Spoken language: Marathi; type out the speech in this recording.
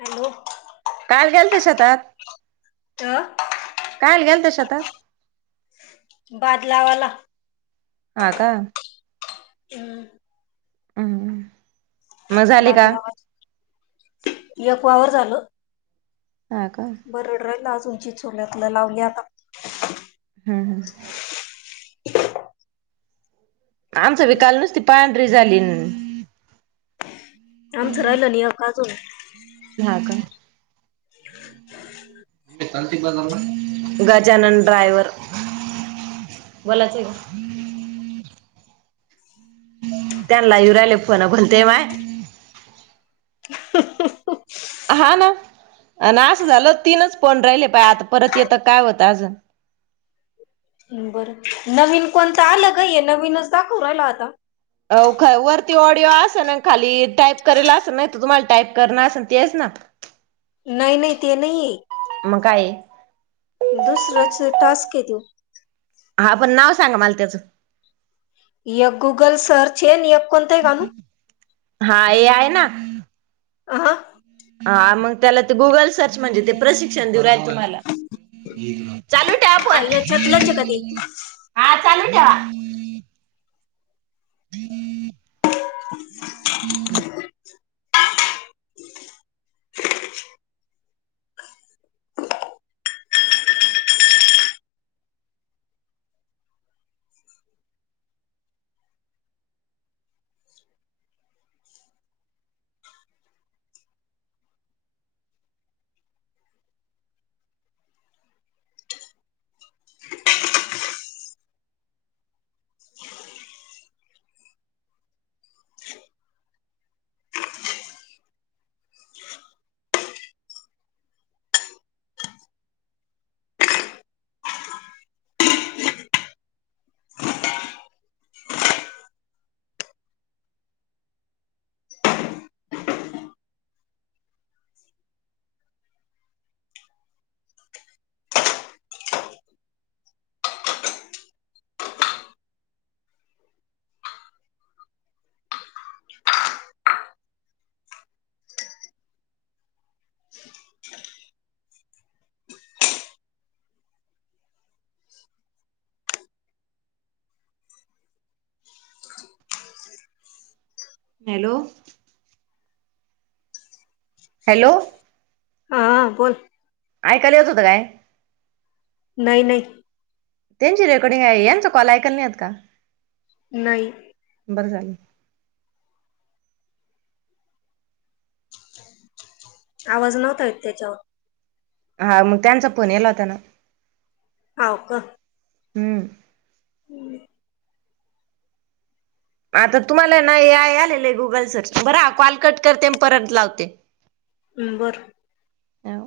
हॅलो... काल गेल ते शेतात... तर... काल गेलते शेतात आता.... बादलावाला... ह का... हम्.... हम्...... बादगाव एक वावर झाल... हा का बरडर ला अजूंची चोल्यातलं लावली आता... हम्म ह... [inaudible] आमचं हम्म विकाल नस त पांढरी झाली... आमचं राहिलं नि अकाजून... हा का.... [inaudible] गजानन ड्रावर... बलाच.. त्यांला येऊ राहिले फोन पण ते माय... हा ना... अन् असं झालं तीनच पोण राहिले प आता परत येतं काय होतं अजून बरं नवीन कोणतं आलं काय नवीनच दाखव राहिल आता अ वरती ऑडिओ असेल खाली टाईप करेला असेल नाही तर तुम्हाला टाईप करणं असेल तेच ना [inaudible] नाही नाही ते नाही मग काय दुसरच टास्क तोय हा पण नाव सांगा मला त्याचं य गुगल सर्च हे नेक हा हे आहे ना आ ह मग त्याला ते गुगल सर्च म्हणजे ते प्रशिक्षण देऊ रा तुमला चालू ठ्या आपण याच्यातलंच आहे का ते हा चालू हा [inaudible] [inaudible] [inaudible] [inaudible] [inaudible] हॅलो हॅलो हा बोल ऐकायला यत होत काय नाही नाही त्यांची रेकॉर्डिंग आहे यांचा कॉल ऐकल नाही का नाही बर झालं आवाज नव्हता त्याच्यावर हा मग त्यांचा फोन यला होताना हो का हम्म हम् आता तुम्हाला नाहीय आलेलं आहे गुगल सर्च बर कॉल कट करते परत लावते हम बर ह